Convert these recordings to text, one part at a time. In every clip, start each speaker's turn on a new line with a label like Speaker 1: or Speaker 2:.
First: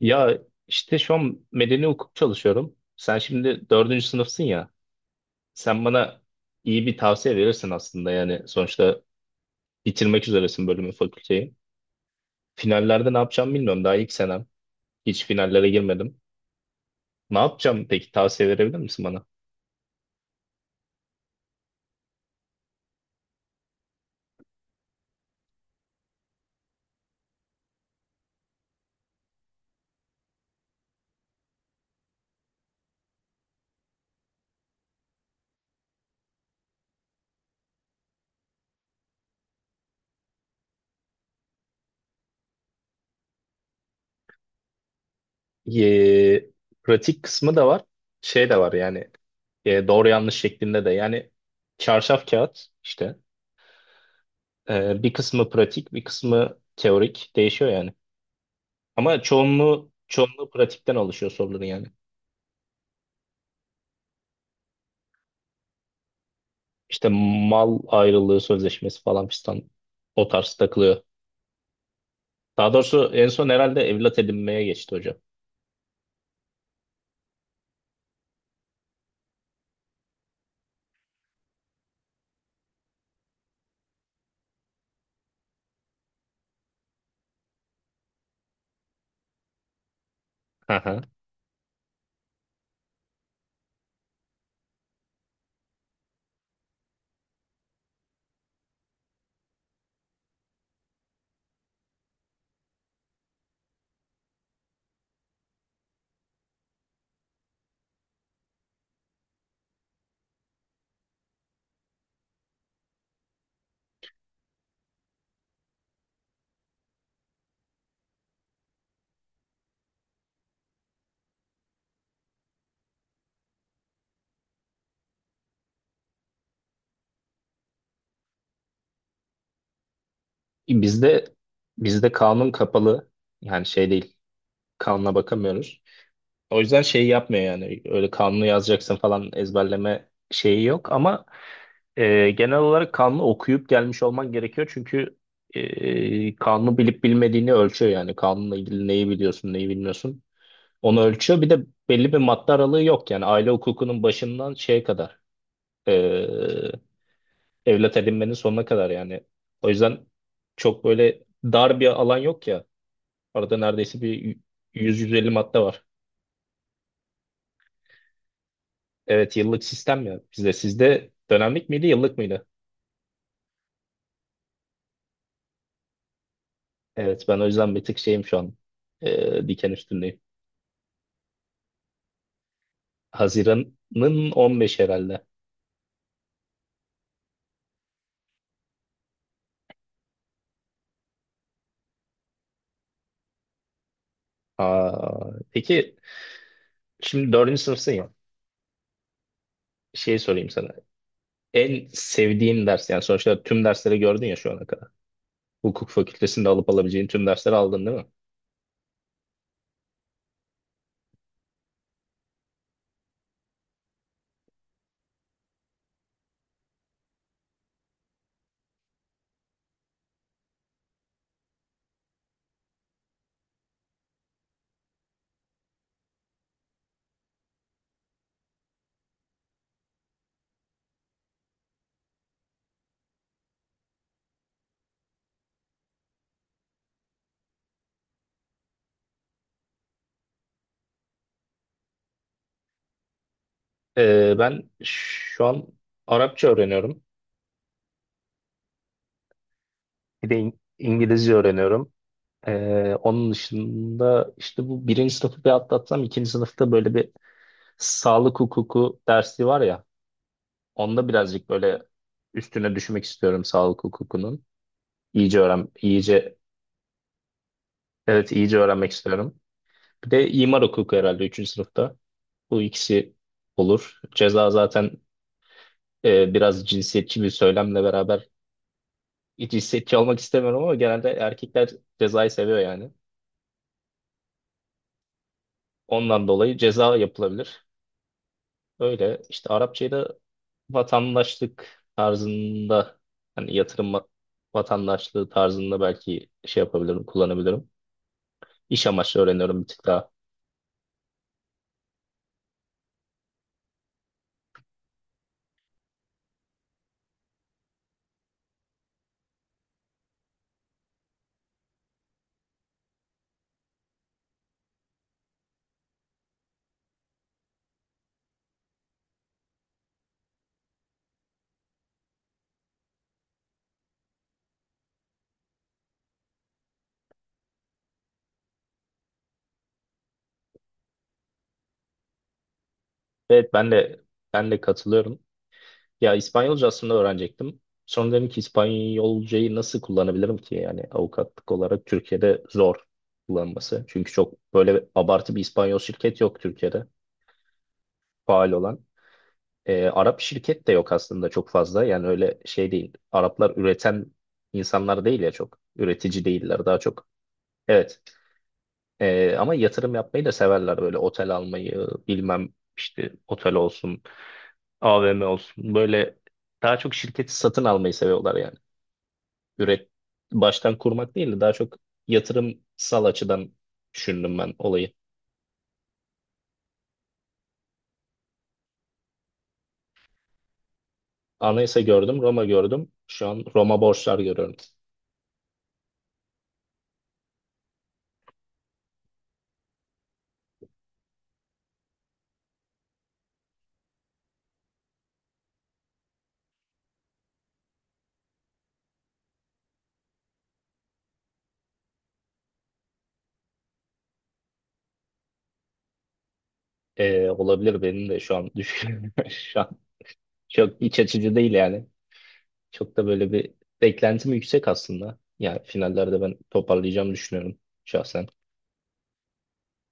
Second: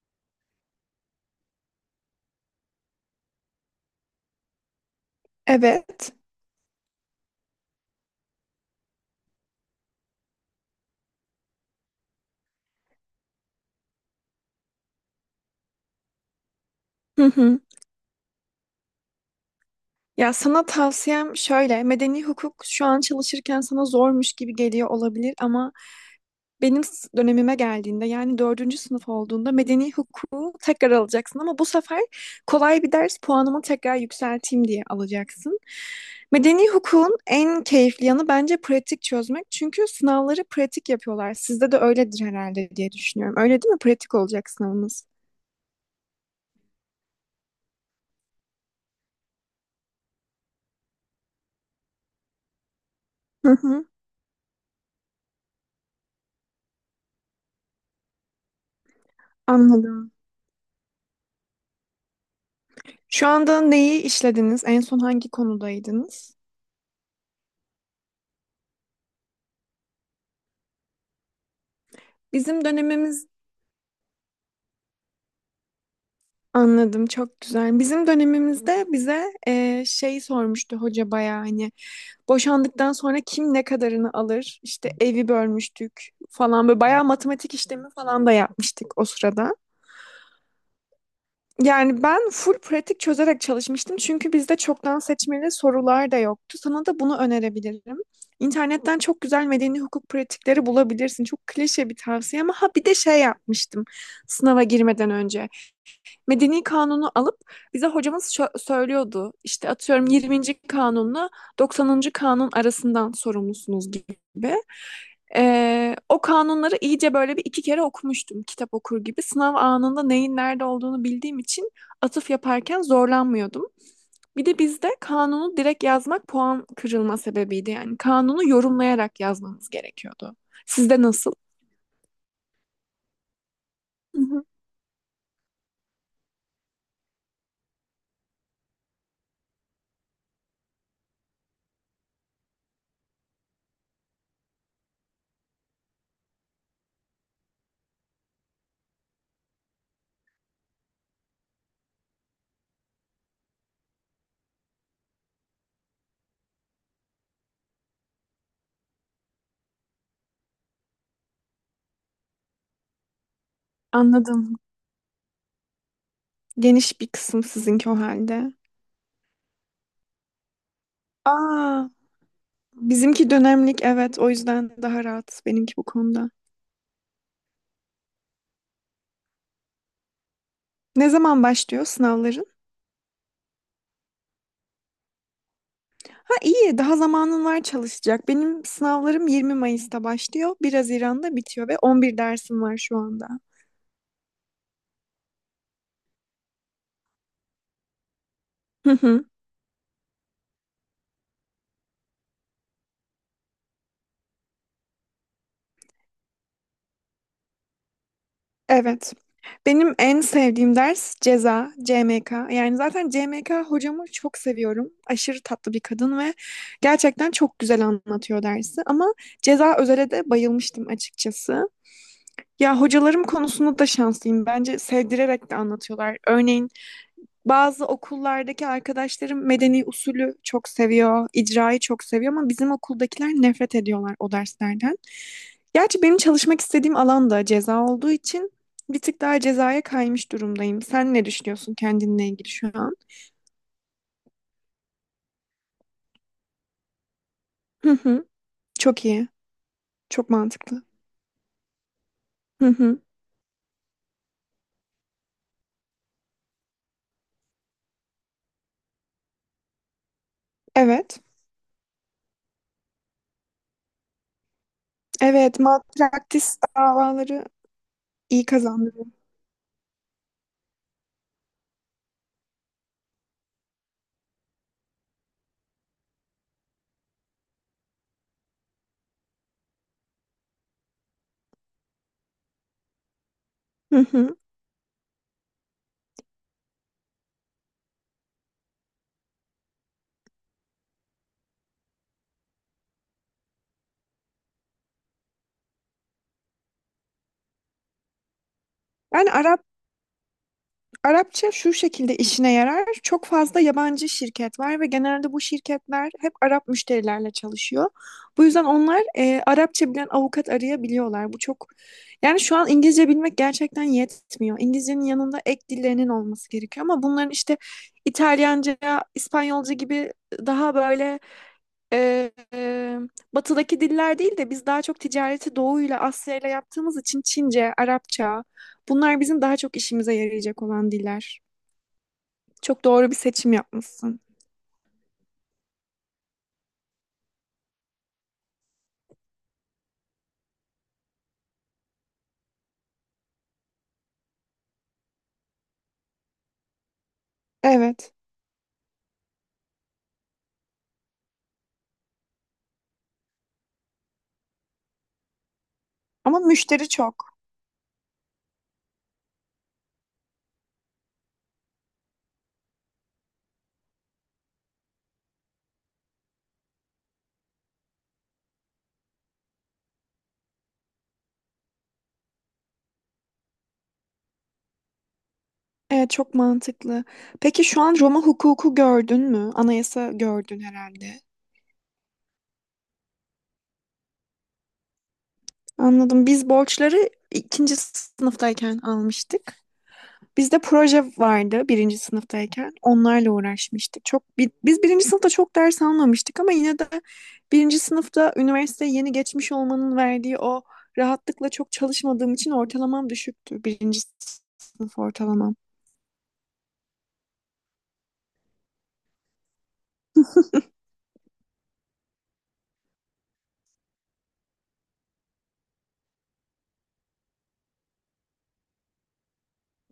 Speaker 1: Ya işte şu an medeni hukuk çalışıyorum. Sen şimdi dördüncü sınıfsın ya. Sen
Speaker 2: Evet.
Speaker 1: bana iyi bir tavsiye verirsin aslında yani. Sonuçta bitirmek üzeresin bölümü, fakülteyi. Finallerde ne yapacağımı bilmiyorum. Daha ilk senem. Hiç finallere girmedim.
Speaker 2: Hı
Speaker 1: Ne
Speaker 2: hı.
Speaker 1: yapacağım peki? Tavsiye verebilir misin bana?
Speaker 2: Ya sana tavsiyem şöyle, medeni hukuk şu an çalışırken sana zormuş gibi geliyor olabilir ama dönemime geldiğinde yani dördüncü sınıf olduğunda medeni hukuku tekrar alacaksın ama bu sefer kolay bir ders puanımı tekrar yükselteyim diye alacaksın. Medeni hukukun en keyifli yanı bence pratik çözmek çünkü sınavları pratik yapıyorlar. Sizde de öyledir herhalde diye düşünüyorum. Öyle değil mi? Pratik olacak sınavınız.
Speaker 1: Ee, Pratik kısmı da var. Şey de var yani. Doğru yanlış şeklinde de. Yani çarşaf kağıt işte.
Speaker 2: Hı hı.
Speaker 1: Bir kısmı pratik, bir kısmı teorik. Değişiyor yani. Ama çoğunluğu
Speaker 2: Anladım.
Speaker 1: çoğunluğu pratikten oluşuyor soruların yani.
Speaker 2: Şu anda neyi işlediniz? En son hangi konudaydınız?
Speaker 1: İşte mal ayrılığı sözleşmesi falan fistan o tarz takılıyor.
Speaker 2: Bizim
Speaker 1: Daha doğrusu
Speaker 2: dönemimiz.
Speaker 1: en son herhalde evlat edinmeye geçti hocam.
Speaker 2: Anladım, çok güzel. Bizim dönemimizde bize şey sormuştu hoca bayağı, hani boşandıktan sonra kim ne kadarını alır? İşte evi bölmüştük falan, böyle bayağı matematik işlemi falan da yapmıştık o sırada.
Speaker 1: Hı hı.
Speaker 2: Yani ben full pratik çözerek çalışmıştım çünkü bizde çoktan seçmeli sorular da yoktu. Sana da bunu önerebilirim. İnternetten çok güzel medeni hukuk pratikleri bulabilirsin. Çok klişe bir tavsiye ama ha, bir de şey yapmıştım sınava girmeden önce, medeni kanunu alıp, bize hocamız söylüyordu. İşte atıyorum 20. kanunla 90. kanun arasından sorumlusunuz gibi. O kanunları iyice böyle bir iki kere okumuştum, kitap okur gibi. Sınav anında neyin nerede olduğunu bildiğim için atıf yaparken zorlanmıyordum. Bir de bizde kanunu direkt yazmak puan kırılma sebebiydi. Yani kanunu yorumlayarak yazmamız gerekiyordu. Sizde
Speaker 1: Bizde
Speaker 2: nasıl?
Speaker 1: bizde kanun kapalı, yani şey değil,
Speaker 2: Hı hı.
Speaker 1: kanuna bakamıyoruz. O yüzden şeyi yapmıyor yani öyle kanunu yazacaksın falan ezberleme şeyi yok ama genel olarak kanunu okuyup gelmiş olman gerekiyor çünkü kanunu bilip bilmediğini ölçüyor yani kanunla ilgili neyi biliyorsun neyi bilmiyorsun onu ölçüyor. Bir de belli bir madde aralığı yok yani aile hukukunun başından şeye kadar eee, evlat edinmenin sonuna kadar yani. O yüzden çok böyle dar bir alan yok ya. Arada neredeyse bir
Speaker 2: Anladım.
Speaker 1: 100-150 madde var.
Speaker 2: Geniş bir kısım sizinki o halde.
Speaker 1: Evet yıllık sistem ya bizde. Sizde dönemlik miydi
Speaker 2: Aa,
Speaker 1: yıllık mıydı?
Speaker 2: bizimki dönemlik, evet, o yüzden daha rahat benimki bu konuda.
Speaker 1: Evet ben o yüzden bir tık şeyim şu an, diken üstündeyim.
Speaker 2: Ne zaman başlıyor sınavların?
Speaker 1: Haziran'ın 15 herhalde.
Speaker 2: Ha, iyi, daha zamanın var çalışacak. Benim sınavlarım 20 Mayıs'ta başlıyor. 1 Haziran'da bitiyor ve 11 dersim var şu anda.
Speaker 1: Aa, peki şimdi dördüncü sınıfsın ya.
Speaker 2: Hı hı.
Speaker 1: Şey sorayım sana. En sevdiğin ders, yani sonuçta tüm dersleri gördün ya şu ana kadar. Hukuk fakültesinde alıp alabileceğin tüm dersleri aldın değil mi?
Speaker 2: Evet. Benim en sevdiğim ders ceza, CMK. Yani zaten CMK hocamı çok seviyorum. Aşırı tatlı bir kadın ve gerçekten çok güzel anlatıyor dersi. Ama ceza özele de bayılmıştım açıkçası. Ya, hocalarım konusunda da şanslıyım. Bence sevdirerek de anlatıyorlar. Örneğin bazı okullardaki arkadaşlarım medeni usulü çok seviyor, icrayı çok seviyor ama bizim okuldakiler nefret ediyorlar o derslerden. Gerçi benim çalışmak istediğim alan da ceza olduğu için bir tık daha cezaya kaymış durumdayım. Sen ne düşünüyorsun kendinle ilgili şu an?
Speaker 1: Ben şu an Arapça öğreniyorum.
Speaker 2: Hı hı. Çok iyi. Çok
Speaker 1: Bir de
Speaker 2: mantıklı.
Speaker 1: İngilizce öğreniyorum.
Speaker 2: Hı hı.
Speaker 1: Onun dışında işte bu birinci sınıfı bir atlatsam ikinci sınıfta böyle bir sağlık hukuku dersi var ya. Onda
Speaker 2: Evet.
Speaker 1: birazcık böyle üstüne düşmek istiyorum sağlık hukukunun. İyice
Speaker 2: Evet,
Speaker 1: öğren, iyice,
Speaker 2: malpraktis davaları
Speaker 1: evet
Speaker 2: iyi
Speaker 1: iyice öğrenmek
Speaker 2: kazandırıyor.
Speaker 1: istiyorum. Bir de imar hukuku herhalde üçüncü sınıfta. Bu ikisi olur. Ceza zaten, biraz cinsiyetçi bir söylemle beraber, cinsiyetçi olmak istemiyorum ama genelde erkekler cezayı seviyor yani.
Speaker 2: Hı hı.
Speaker 1: Ondan dolayı ceza yapılabilir. Öyle işte Arapçayı da vatandaşlık tarzında, hani vatandaşlığı tarzında belki şey yapabilirim, kullanabilirim. İş amaçlı
Speaker 2: Ben Arap
Speaker 1: öğreniyorum bir tık daha.
Speaker 2: Arapça şu şekilde işine yarar. Çok fazla yabancı şirket var ve genelde bu şirketler hep Arap müşterilerle çalışıyor. Bu yüzden onlar Arapça bilen avukat arayabiliyorlar. Bu çok, yani şu an İngilizce bilmek gerçekten yetmiyor. İngilizcenin yanında ek dillerinin olması gerekiyor ama bunların işte İtalyanca, İspanyolca gibi daha böyle, e, e, batıdaki diller değil de biz daha çok ticareti Doğu'yla Asya'yla yaptığımız için Çince, Arapça, bunlar bizim daha çok işimize yarayacak olan diller. Çok doğru bir
Speaker 1: Evet
Speaker 2: seçim
Speaker 1: ben de
Speaker 2: yapmışsın.
Speaker 1: ben de katılıyorum. Ya İspanyolca aslında öğrenecektim. Sonra dedim ki İspanyolcayı nasıl kullanabilirim ki? Yani avukatlık olarak Türkiye'de zor kullanması. Çünkü çok böyle abartı bir İspanyol şirket yok Türkiye'de
Speaker 2: Evet.
Speaker 1: faal olan. Arap şirket de yok aslında çok fazla. Yani öyle şey değil. Araplar üreten insanlar değil ya çok. Üretici
Speaker 2: Ama
Speaker 1: değiller daha
Speaker 2: müşteri
Speaker 1: çok.
Speaker 2: çok.
Speaker 1: Evet. Ama yatırım yapmayı da severler, böyle otel almayı bilmem, işte otel olsun, AVM olsun, böyle daha çok şirketi satın almayı seviyorlar yani. üret Baştan kurmak değil de daha çok yatırımsal açıdan düşündüm ben olayı.
Speaker 2: Evet, çok mantıklı. Peki şu an Roma hukuku gördün mü? Anayasa gördün herhalde.
Speaker 1: Anayasa gördüm, Roma gördüm. Şu an Roma borçlar görüyorum.
Speaker 2: Anladım. Biz borçları ikinci sınıftayken almıştık. Bizde proje vardı birinci sınıftayken. Onlarla uğraşmıştık. Biz birinci sınıfta çok ders almamıştık ama yine de birinci sınıfta üniversiteye yeni geçmiş olmanın verdiği o rahatlıkla çok çalışmadığım için ortalamam düşüktü. Birinci sınıf ortalamam.
Speaker 1: Olabilir, benim de şu an düşünüyorum. Şu an çok iç açıcı değil yani. Çok da böyle bir beklentim yüksek aslında. Yani finallerde ben toparlayacağımı düşünüyorum şahsen.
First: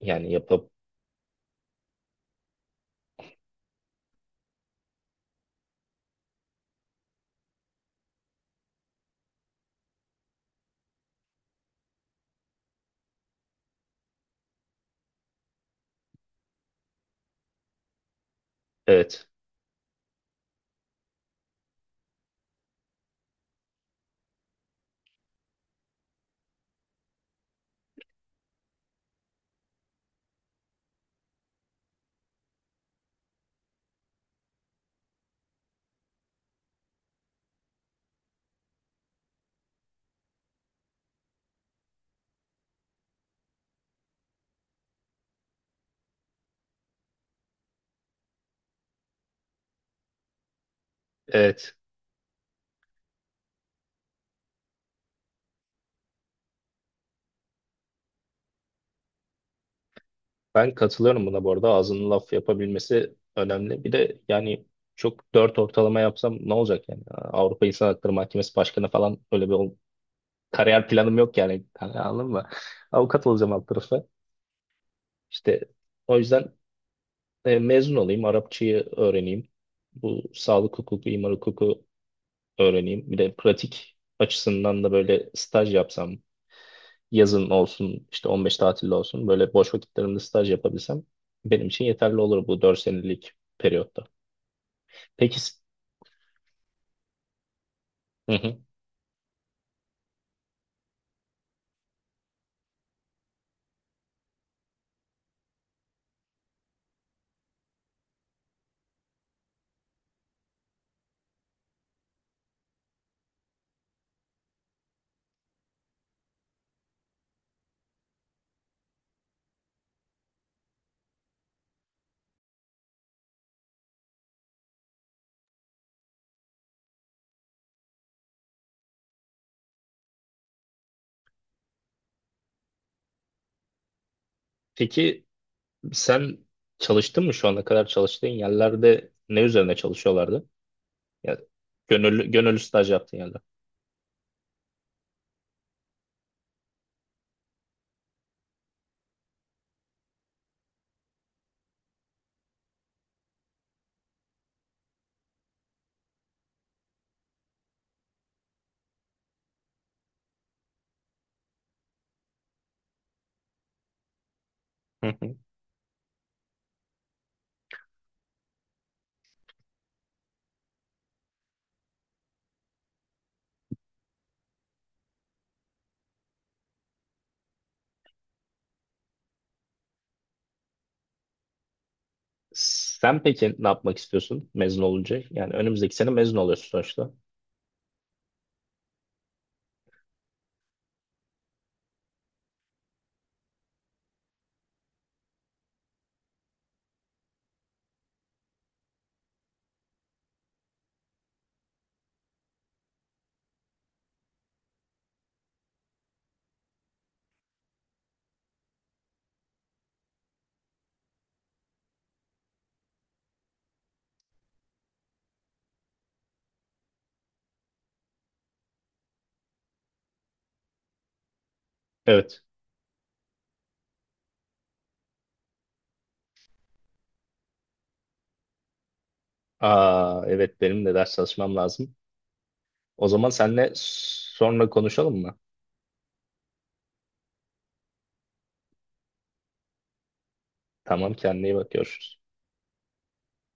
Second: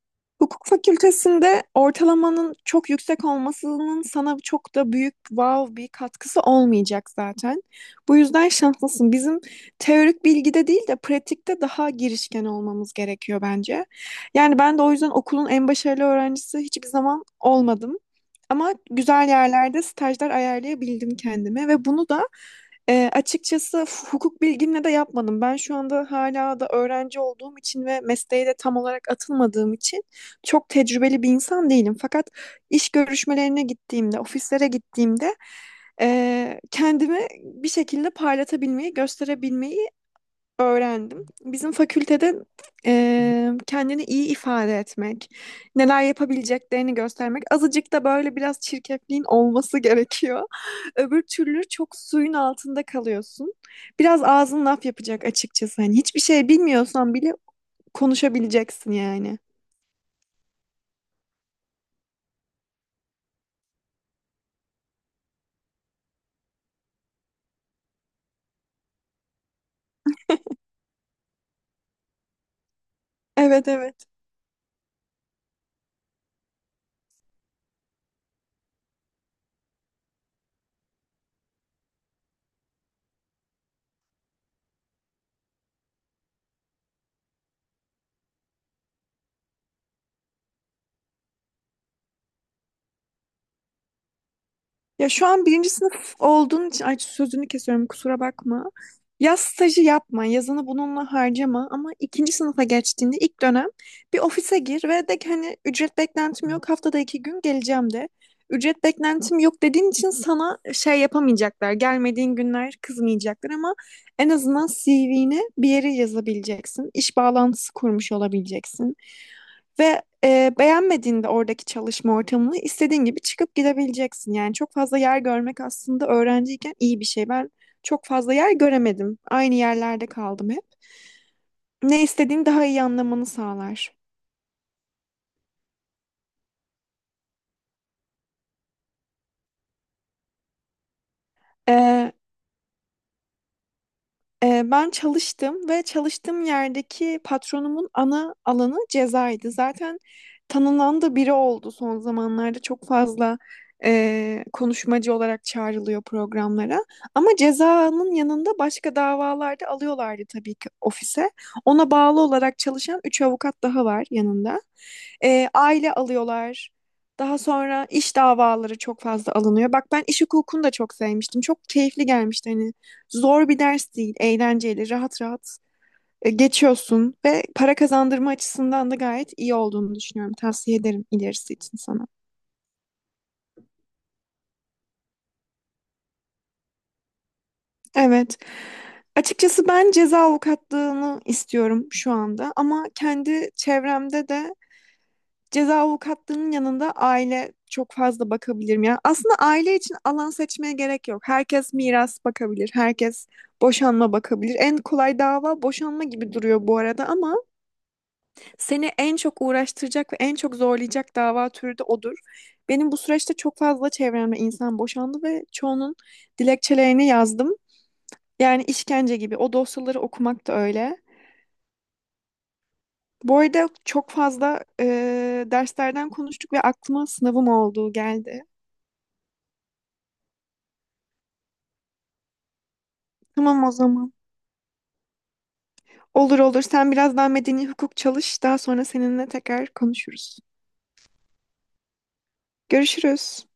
Speaker 1: Yani
Speaker 2: Hukuk
Speaker 1: yapıp,
Speaker 2: fakültesinde ortalamanın çok yüksek olmasının sana çok da büyük wow bir katkısı olmayacak zaten. Bu yüzden şanslısın. Bizim teorik bilgide değil de pratikte daha girişken olmamız gerekiyor bence. Yani ben de o yüzden okulun en başarılı öğrencisi hiçbir zaman olmadım. Ama
Speaker 1: evet.
Speaker 2: güzel yerlerde stajlar ayarlayabildim kendime ve bunu da açıkçası hukuk bilgimle de yapmadım. Ben şu anda hala da öğrenci olduğum için ve mesleğe de tam olarak atılmadığım için çok tecrübeli bir insan değilim. Fakat iş görüşmelerine gittiğimde, ofislere gittiğimde, kendimi bir şekilde parlatabilmeyi, gösterebilmeyi öğrendim. Bizim fakültede kendini iyi ifade etmek, neler yapabileceklerini göstermek, azıcık da böyle biraz çirkefliğin olması gerekiyor. Öbür türlü
Speaker 1: Evet.
Speaker 2: çok suyun altında kalıyorsun. Biraz ağzın laf yapacak açıkçası. Hani hiçbir şey bilmiyorsan bile konuşabileceksin yani.
Speaker 1: Ben katılıyorum buna bu arada. Ağzının laf yapabilmesi önemli. Bir de yani çok dört ortalama yapsam ne olacak yani? Avrupa İnsan Hakları Mahkemesi Başkanı falan öyle kariyer planım yok yani. Hani anladın mı? Avukat olacağım alt
Speaker 2: Evet,
Speaker 1: tarafa.
Speaker 2: evet.
Speaker 1: İşte o yüzden, mezun olayım, Arapçayı öğreneyim. Bu sağlık hukuku, imar hukuku öğreneyim. Bir de pratik açısından da böyle staj yapsam, yazın olsun işte 15 tatilde olsun böyle boş vakitlerimde staj yapabilsem benim için yeterli olur bu 4 senelik periyotta.
Speaker 2: Ya, şu
Speaker 1: Peki
Speaker 2: an
Speaker 1: s-
Speaker 2: birinci sınıf olduğun için, ay, sözünü kesiyorum, kusura
Speaker 1: hı hı.
Speaker 2: bakma. Yaz stajı yapma, yazını bununla harcama ama ikinci sınıfa geçtiğinde ilk dönem bir ofise gir ve de ki hani ücret beklentim yok, haftada iki gün geleceğim de. Ücret beklentim yok dediğin için sana şey yapamayacaklar. Gelmediğin günler kızmayacaklar ama en azından CV'ne bir yere yazabileceksin. İş bağlantısı kurmuş olabileceksin. Ve beğenmediğinde oradaki çalışma ortamını istediğin gibi çıkıp gidebileceksin. Yani çok fazla yer görmek aslında öğrenciyken iyi bir şey. Ben çok fazla yer göremedim. Aynı yerlerde kaldım hep. Ne istediğini daha iyi anlamanı sağlar.
Speaker 1: Peki sen çalıştın mı şu ana kadar, çalıştığın yerlerde ne üzerine çalışıyorlardı? Ya
Speaker 2: E,
Speaker 1: gönüllü staj yaptığın yerler.
Speaker 2: Ben çalıştım ve çalıştığım yerdeki patronumun ana alanı cezaydı. Zaten tanınan da biri oldu son zamanlarda. Çok fazla konuşmacı olarak çağrılıyor programlara. Ama cezanın yanında başka davalarda alıyorlardı tabii ki ofise. Ona bağlı olarak çalışan 3 avukat daha var yanında.
Speaker 1: Hı hı.
Speaker 2: Aile alıyorlar. Daha sonra iş davaları çok fazla alınıyor. Bak, ben iş hukukunu da çok sevmiştim. Çok keyifli gelmişti hani. Zor bir ders değil, eğlenceli, rahat rahat geçiyorsun ve para kazandırma açısından da gayet iyi olduğunu düşünüyorum. Tavsiye ederim ilerisi için sana.
Speaker 1: Sen peki ne yapmak istiyorsun mezun olunca? Yani önümüzdeki sene mezun oluyorsun sonuçta.
Speaker 2: Evet. Açıkçası ben ceza avukatlığını istiyorum şu anda ama kendi çevremde de ceza avukatlığının yanında aile çok fazla bakabilirim. Yani aslında aile için alan seçmeye gerek yok. Herkes miras bakabilir, herkes boşanma bakabilir. En kolay dava boşanma gibi duruyor bu arada ama seni en çok uğraştıracak ve en çok zorlayacak dava türü de odur. Benim bu süreçte çok fazla çevremde insan boşandı ve çoğunun dilekçelerini yazdım. Yani işkence gibi. O dosyaları okumak da öyle.
Speaker 1: Evet.
Speaker 2: Bu arada çok fazla derslerden konuştuk ve aklıma sınavım olduğu geldi.
Speaker 1: Aa, evet benim de ders çalışmam lazım. O zaman
Speaker 2: Tamam o
Speaker 1: seninle
Speaker 2: zaman.
Speaker 1: sonra konuşalım mı?
Speaker 2: Olur, olur. Sen biraz daha medeni hukuk çalış. Daha sonra seninle tekrar konuşuruz.
Speaker 1: Tamam, kendine iyi bak, görüşürüz.
Speaker 2: Görüşürüz.